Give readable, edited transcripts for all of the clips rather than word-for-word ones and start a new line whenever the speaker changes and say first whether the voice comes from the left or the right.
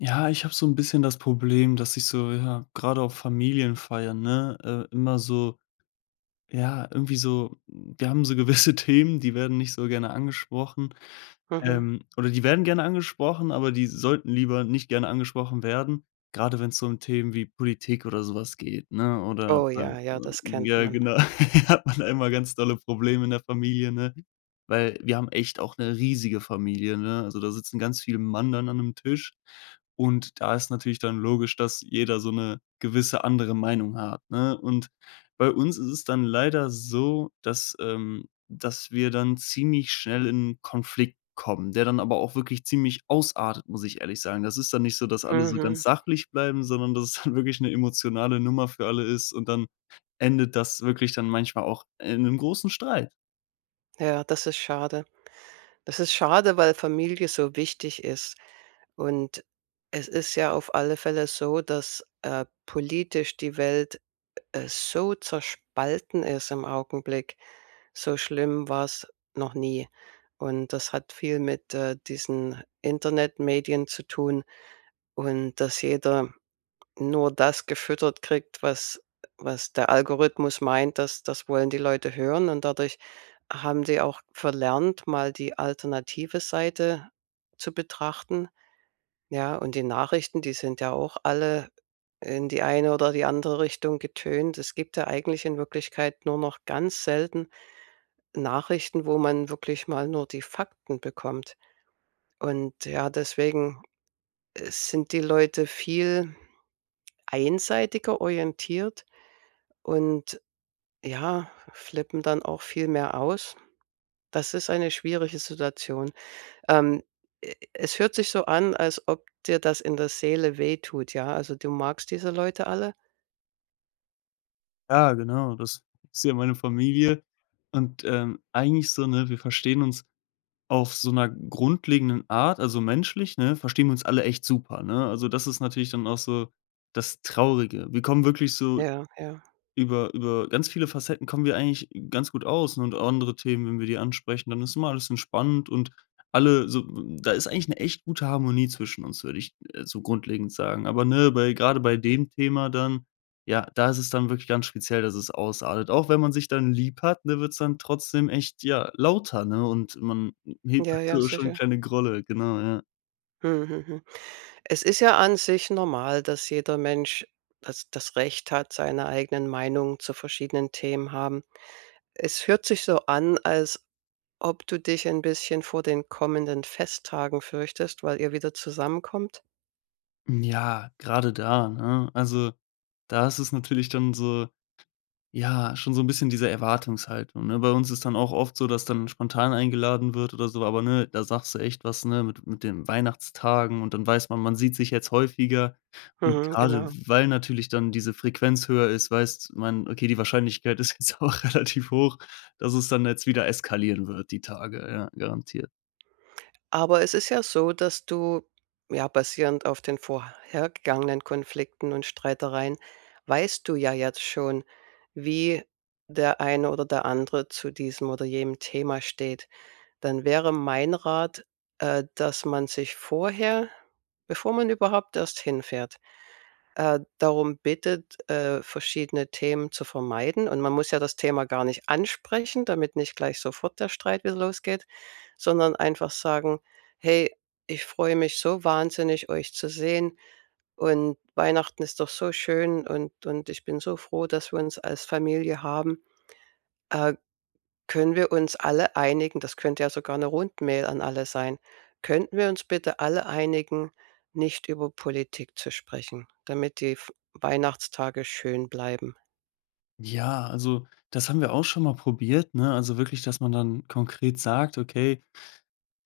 left: Ja, ich habe so 'n bisschen das Problem, dass ich so, ja, grade auf Familienfeiern, ne, immer so ja, irgendwie so wir haben so gewisse Themen, die werden nicht so gerne angesprochen.
right: Mhm.
left: Oder die werden gerne angesprochen, aber die sollten lieber nicht gerne angesprochen werden, grade wenn's so um Themen wie Politik oder sowas geht, ne? Oder,
right: Oh ja, ja,
left: so,
right: das kennt
left: ja,
right: man.
left: genau, hat man da immer ganz tolle Probleme in der Familie, ne? Weil wir haben echt auch eine riesige Familie, ne? Also, da sitzen ganz viele Mann dann an einem Tisch und da ist natürlich dann logisch, dass jeder so eine gewisse andere Meinung hat, ne? Und bei uns ist es dann leider so, dass, dass wir dann ziemlich schnell in 'n Konflikt kommen, der dann aber auch wirklich ziemlich ausartet, muss ich ehrlich sagen. Das ist dann nicht so, dass alle so
right: Mhm.
left: ganz sachlich bleiben, sondern dass es dann wirklich 'ne emotionale Nummer für alle ist und dann endet das wirklich dann manchmal auch in 'nem großen Streit.
right: Ja, das ist schade. Das ist schade, weil Familie so wichtig ist. Und es ist ja auf alle Fälle so, dass, politisch die Welt, so zerspalten ist im Augenblick. So schlimm war es noch nie. Und das hat viel mit, diesen Internetmedien zu tun und dass jeder nur das gefüttert kriegt, was der Algorithmus meint, dass das wollen die Leute hören. Und dadurch haben sie auch verlernt, mal die alternative Seite zu betrachten. Ja, und die Nachrichten, die sind ja auch alle in die eine oder die andere Richtung getönt. Es gibt ja eigentlich in Wirklichkeit nur noch ganz selten Nachrichten, wo man wirklich mal nur die Fakten bekommt. Und ja, deswegen sind die Leute viel einseitiger orientiert. Und ja, flippen dann auch viel mehr aus. Das ist eine schwierige Situation. Ähm, e es hört sich so an, als ob dir das in der Seele wehtut, ja? Also, du magst diese Leute alle?
left: Ja, genau, das ist ja meine Familie und, eigentlich so, ne, wir verstehen uns auf so 'ner grundlegenden Art, also menschlich, ne, verstehen wir uns alle echt super, ne? Also, das ist natürlich dann auch so das Traurige. Wir kommen wirklich so.
right: Ja, ja.
left: Über ganz viele Facetten kommen wir eigentlich ganz gut aus, ne, und andere Themen, wenn wir die ansprechen, dann ist immer alles entspannt und alle so, da ist eigentlich eine echt gute Harmonie zwischen uns, würde ich, so grundlegend sagen. Aber, ne, bei gerade bei dem Thema dann ja, da ist es dann wirklich ganz speziell, dass es ausartet. Auch wenn man sich dann lieb hat, ne, wird's dann trotzdem echt, ja, lauter, ne, und man hebt
right: Ja, ja,
left: so schon
right: sicher.
left: kleine Grolle, genau, ja.
right: Mhm, mhm. Es ist ja an sich normal, dass jeder Mensch das Recht hat, seine eigenen Meinungen zu verschiedenen Themen haben. Es hört sich so an, als ob du dich ein bisschen vor den kommenden Festtagen fürchtest, weil ihr wieder zusammenkommt?
left: Ja, gerade da, ne? Also, da ist es natürlich dann so. Ja, schon so ein bisschen diese Erwartungshaltung, ne? Bei uns ist dann auch oft so, dass dann spontan eingeladen wird oder so, aber ne, da sagst du echt was, ne, mit den Weihnachtstagen und dann weiß man, man sieht sich jetzt häufiger. Und
right: Mhm,
left: gerade
right: genau.
left: weil natürlich dann diese Frequenz höher ist, weiß man, okay, die Wahrscheinlichkeit ist jetzt auch relativ hoch, dass es dann jetzt wieder eskalieren wird, die Tage, ja, garantiert.
right: Aber es ist ja so, dass du, ja, basierend auf den vorhergegangenen Konflikten und Streitereien weißt du ja jetzt schon, wie der eine oder der andere zu diesem oder jenem Thema steht. Dann wäre mein Rat, dass man sich vorher, bevor man überhaupt erst hinfährt, darum bittet, verschiedene Themen zu vermeiden. Und man muss ja das Thema gar nicht ansprechen, damit nicht gleich sofort der Streit wieder losgeht, sondern einfach sagen, hey, ich freue mich so wahnsinnig, euch zu sehen. Und Weihnachten ist doch so schön und ich bin so froh, dass wir uns als Familie haben. Äh, können wir uns alle einigen, das könnte ja sogar eine Rundmail an alle sein, könnten wir uns bitte alle einigen, nicht über Politik zu sprechen, damit die F Weihnachtstage schön bleiben?
left: Ja, also, das haben wir auch schon mal probiert, ne? Also, wirklich, dass man dann konkret sagt: „Okay,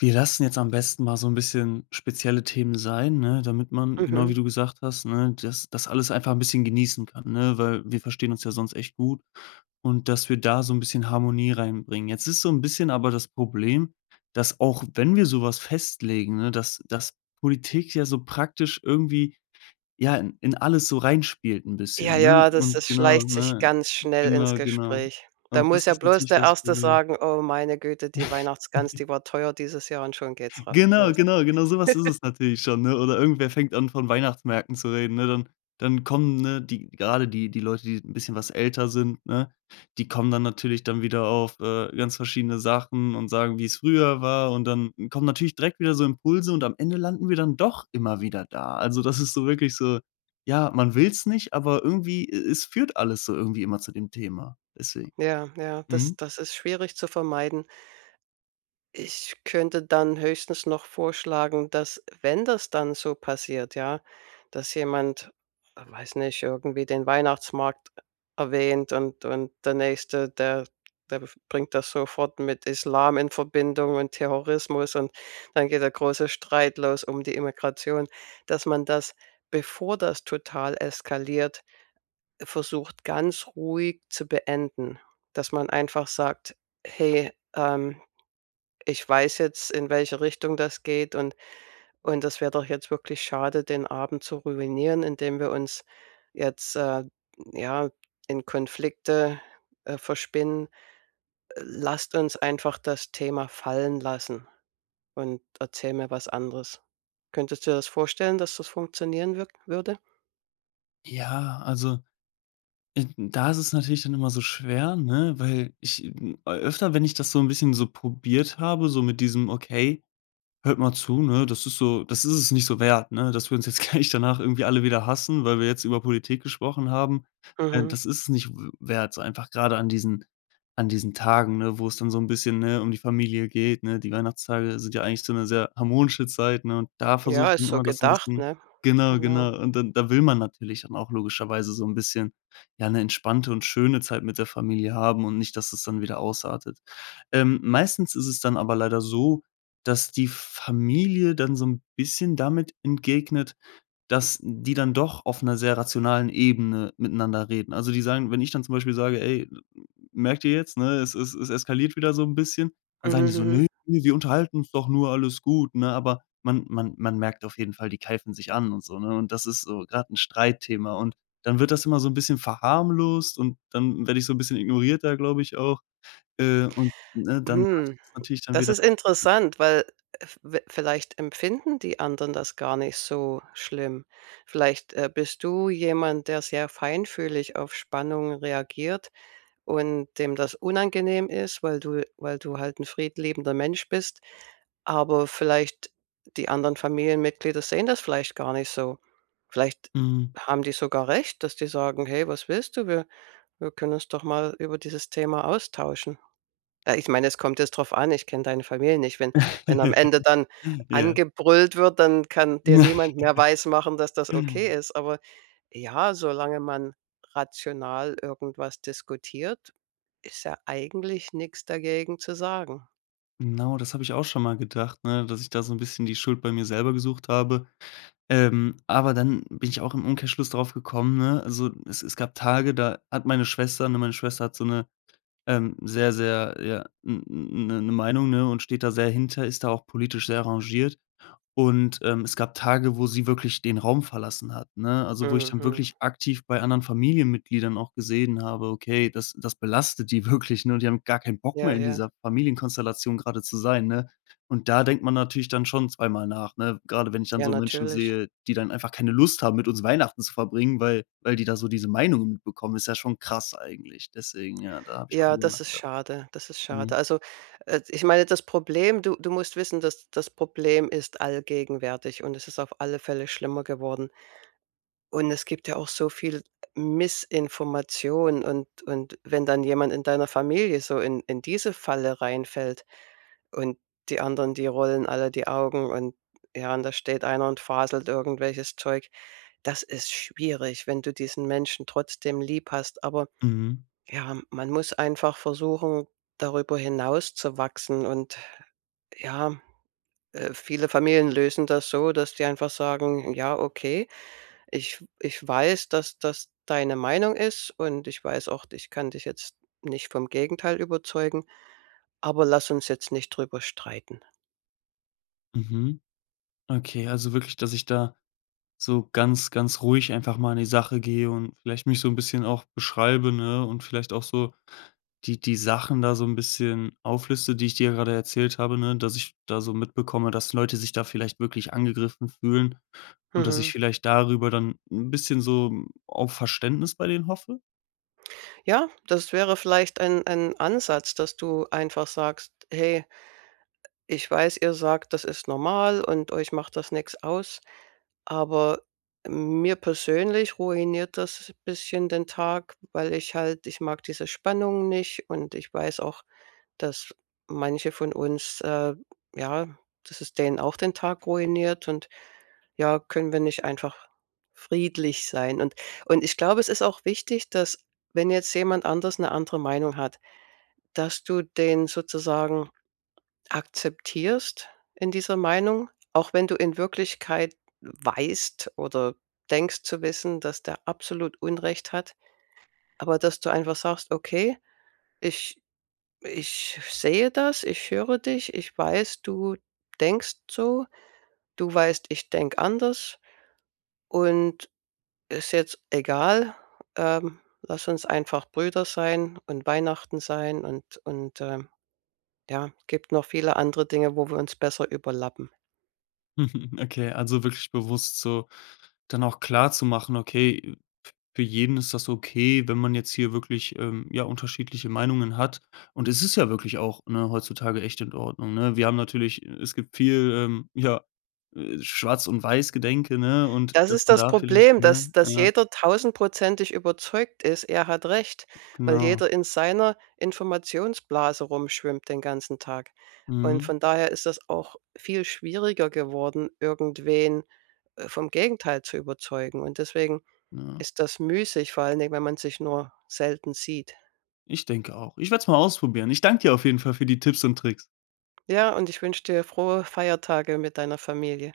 left: wir lassen jetzt am besten mal so ein bisschen spezielle Themen sein“, ne, damit man, genau wie
right: Mhm.
left: du gesagt hast, ne, das alles einfach ein bisschen genießen kann, ne, weil wir verstehen uns ja sonst echt gut und dass wir da so ein bisschen Harmonie reinbringen. Jetzt ist so ein bisschen aber das Problem, dass auch wenn wir sowas festlegen, ne, dass Politik ja so praktisch irgendwie, ja, in alles so reinspielt ein
right: Ja,
left: bisschen, ne?
right: ja, das
left: Und genau,
right: schleicht sich
left: ne?
right: ganz schnell ins
left: Genau, genau.
right: Gespräch. Da
left: Und
right: muss
left: das
right: ja
left: ist
right: bloß
left: natürlich
right: der
left: das
right: Erste
left: Problem.
right: sagen: „Oh, meine Güte, die Weihnachtsgans, die war teuer dieses Jahr“ und schon geht's ra
left: Genau,
right: los.
left: genau, genau, so was ist es natürlich schon, ne? Oder irgendwer fängt an, von Weihnachtsmärkten zu reden, ne? Dann dann kommen, ne, die grade die Leute, die 'n bisschen was älter sind, ne, die kommen dann natürlich dann wieder auf, ganz verschiedene Sachen und sagen, wie's früher war und dann kommen natürlich direkt wieder so Impulse und am Ende landen wir dann doch immer wieder da. Also, das ist so wirklich so, ja, man will's nicht, aber irgendwie e es führt alles so irgendwie immer zu dem Thema. Deswegen
right: Ja, ja, das
left: mhm.
right: das ist schwierig zu vermeiden. Ich könnte dann höchstens noch vorschlagen, dass wenn das dann so passiert, ja, dass jemand, weiß nicht, irgendwie den Weihnachtsmarkt erwähnt und der Nächste, der bringt das sofort mit Islam in Verbindung und Terrorismus und dann geht der große Streit los um die Immigration, dass man das, bevor das total eskaliert, versucht, ganz ruhig zu beenden. Dass man einfach sagt: „Hey, ich weiß jetzt, in welche Richtung das geht und das wäre doch jetzt wirklich schade, den Abend zu ruinieren, indem wir uns jetzt, ja, in Konflikte, verspinnen. Lasst uns einfach das Thema fallen lassen und erzähl mir was anderes. Könntest du dir das vorstellen, dass das funktionieren wirk würde?
left: Ja, also da ist es natürlich dann immer so schwer, ne, weil ich, öfter, wenn ich das so ein bisschen so probiert habe, so mit diesem: „Okay, hört mal zu, ne? Das ist so, das ist es nicht so wert, ne, dass wir uns jetzt gleich danach irgendwie alle wieder hassen, weil wir jetzt über Politik gesprochen haben.
right: Mhm.
left: Das ist es nicht w wert, so einfach gerade an diesen Tagen, ne, wo es dann so ein bisschen, ne, um die Familie geht, ne? Die Weihnachtstage sind ja eigentlich so eine sehr harmonische Zeit, ne, und da versuche ich
right: Ja, ist
left: dann
right: so
left: immer das so ein
right: gedacht,
left: bisschen,
right: ne?
left: genau,
right: Genau.
left: genau. Und dann da will man natürlich dann auch logischerweise so ein bisschen, ja, eine entspannte und schöne Zeit mit der Familie haben und nicht, dass es dann wieder ausartet. Meistens ist es dann aber leider so, dass die Familie dann so 'n bisschen damit entgegnet, dass die dann doch auf 'ner sehr rationalen Ebene miteinander reden. Also, die sagen, wenn ich dann zum Beispiel sage: „Ey, merkt ihr jetzt, ne, es eskaliert wieder so 'n bisschen“, dann
right: Mhm,
left: sagen die so:
right: mhm.
left: „Ne, ne, wir unterhalten uns doch nur, alles gut“, ne? Aber man merkt auf jeden Fall, die keifen sich an und so, ne? Und das ist so grad 'n Streitthema und dann wird das immer so 'n bisschen verharmlost und dann werde ich so 'n bisschen ignoriert da, glaube ich auch, und, ne,
right: mhm.
left: dann hat
right: Hm.
left: das natürlich dann
right: Das
left: wieder.
right: ist interessant, weil v vielleicht empfinden die anderen das gar nicht so schlimm. Vielleicht, bist du jemand, der sehr feinfühlig auf Spannungen reagiert und dem das unangenehm ist, weil du, weil du halt ein friedliebender Mensch bist, aber vielleicht die anderen Familienmitglieder sehen das vielleicht gar nicht so. Vielleicht
left: Mhm.
right: haben die sogar recht, dass die sagen: „Hey, was willst du? Wir wir können uns doch mal über dieses Thema austauschen.“ Ich meine, es kommt jetzt drauf an, ich kenne deine Familie nicht. Wenn wenn am Ende dann
left: Ja.
right: angebrüllt wird, dann kann dir niemand mehr weismachen, dass das okay ist. Aber ja, solange man rational irgendwas diskutiert, ist ja eigentlich nix dagegen zu sagen.
left: Genau, das habe ich auch schon mal gedacht, ne, dass ich da so ein bisschen die Schuld bei mir selber gesucht habe. Aber dann bin ich auch im Umkehrschluss drauf gekommen, ne, also, es gab Tage, da hat meine Schwester, ne, meine Schwester hat so eine sehr, sehr, ja, eine Meinung, ne, und steht da sehr hinter, ist da auch politisch sehr engagiert. Und, es gab Tage, wo sie wirklich den Raum verlassen hat, ne? Also, wo ich dann
right: Mhm.
left: wirklich aktiv bei anderen Familienmitgliedern auch gesehen habe, okay, das belastet die wirklich, ne? Und die haben gar keinen Bock
right: Ja,
left: mehr in
right: ja.
left: dieser Familienkonstellation gerade zu sein, ne? Und da denkt man natürlich dann schon zweimal nach, ne? Gerade wenn ich dann
right: Ja,
left: so Menschen
right: natürlich.
left: sehe, die dann einfach keine Lust haben, mit uns Weihnachten zu verbringen, weil die da so diese Meinungen mitbekommen, ist ja schon krass eigentlich. Deswegen, ja, da habe ich auch
right: Ja,
left: drüber
right: das ist
left: nachgedacht.
right: schade. Das ist schade.
left: Mhm.
right: Also, ich meine, das Problem, du du musst wissen, dass das Problem ist allgegenwärtig und es ist auf alle Fälle schlimmer geworden. Und es gibt ja auch so viel Missinformation und wenn dann jemand in deiner Familie so in diese Falle reinfällt und die anderen, die rollen alle die Augen und ja, und da steht einer und faselt irgendwelches Zeug. Das ist schwierig, wenn du diesen Menschen trotzdem lieb hast, aber
left: Mhm.
right: ja, man muss einfach versuchen, darüber hinaus zu wachsen und ja, viele Familien lösen das so, dass die einfach sagen: „Ja, okay, ich weiß, dass das deine Meinung ist und ich weiß auch, ich kann dich jetzt nicht vom Gegenteil überzeugen, aber lass uns jetzt nicht drüber streiten.
left: Mhm. Okay, also wirklich, dass ich da so ganz, ganz ruhig einfach mal an die Sache gehe und vielleicht mich so ein bisschen auch beschreibe, ne, und vielleicht auch so die Sachen da so ein bisschen aufliste, die ich dir gerade erzählt habe, ne, dass ich da so mitbekomme, dass Leute sich da vielleicht wirklich angegriffen fühlen und dass ich
right: Mhm.
left: vielleicht darüber dann ein bisschen so auf Verständnis bei denen hoffe?
right: Ja, das wäre vielleicht ein Ansatz, dass du einfach sagst: „Hey“ Ich weiß, ihr sagt, das ist normal und euch macht das nichts aus, aber mir persönlich ruiniert das ein bisschen den Tag, weil ich halt ich mag diese Spannung nicht und ich weiß auch, dass manche von uns, ja, dass es denen auch den Tag ruiniert und ja, können wir nicht einfach friedlich sein? Und ich glaube, es ist auch wichtig, dass, wenn jetzt jemand anders eine andere Meinung hat, dass du den sozusagen akzeptierst in dieser Meinung, auch wenn du in Wirklichkeit weißt oder denkst zu wissen, dass der absolut Unrecht hat, aber dass du einfach sagst: „Okay, ich ich sehe das, ich höre dich, ich weiß, du denkst so, du weißt, ich denke anders und ist jetzt egal, lass uns einfach Brüder sein und Weihnachten sein“ und, ja, gibt noch viele andere Dinge, wo wir uns besser überlappen.
left: Okay, also wirklich bewusst so dann auch klar zu machen, okay, für jeden ist das okay, wenn man jetzt hier wirklich, ja, unterschiedliche Meinungen hat. Und es ist ja wirklich auch, ne, heutzutage echt in Ordnung, ne? Wir haben natürlich es gibt viel, ja, Schwarz und Weiß-Gedenke, ne, und
right: Das
left: dass
right: ist
left: man
right: das
left: da vielleicht,
right: Problem, dass
left: ne,
right: dass
left: ja,
right: jeder tausendprozentig überzeugt ist, er hat recht, weil
left: genau.
right: jeder in seiner Informationsblase rumschwimmt den ganzen Tag. Und
left: Mhm,
right: von daher ist das auch viel schwieriger geworden, irgendwen, vom Gegenteil zu überzeugen. Und deswegen
left: ja.
right: ist das müßig, vor allen Dingen, wenn man sich nur selten sieht.
left: Ich denke auch. Ich werde es mal ausprobieren. Ich danke dir auf jeden Fall für die Tipps und Tricks.
right: Ja, und ich wünsche dir frohe Feiertage mit deiner Familie.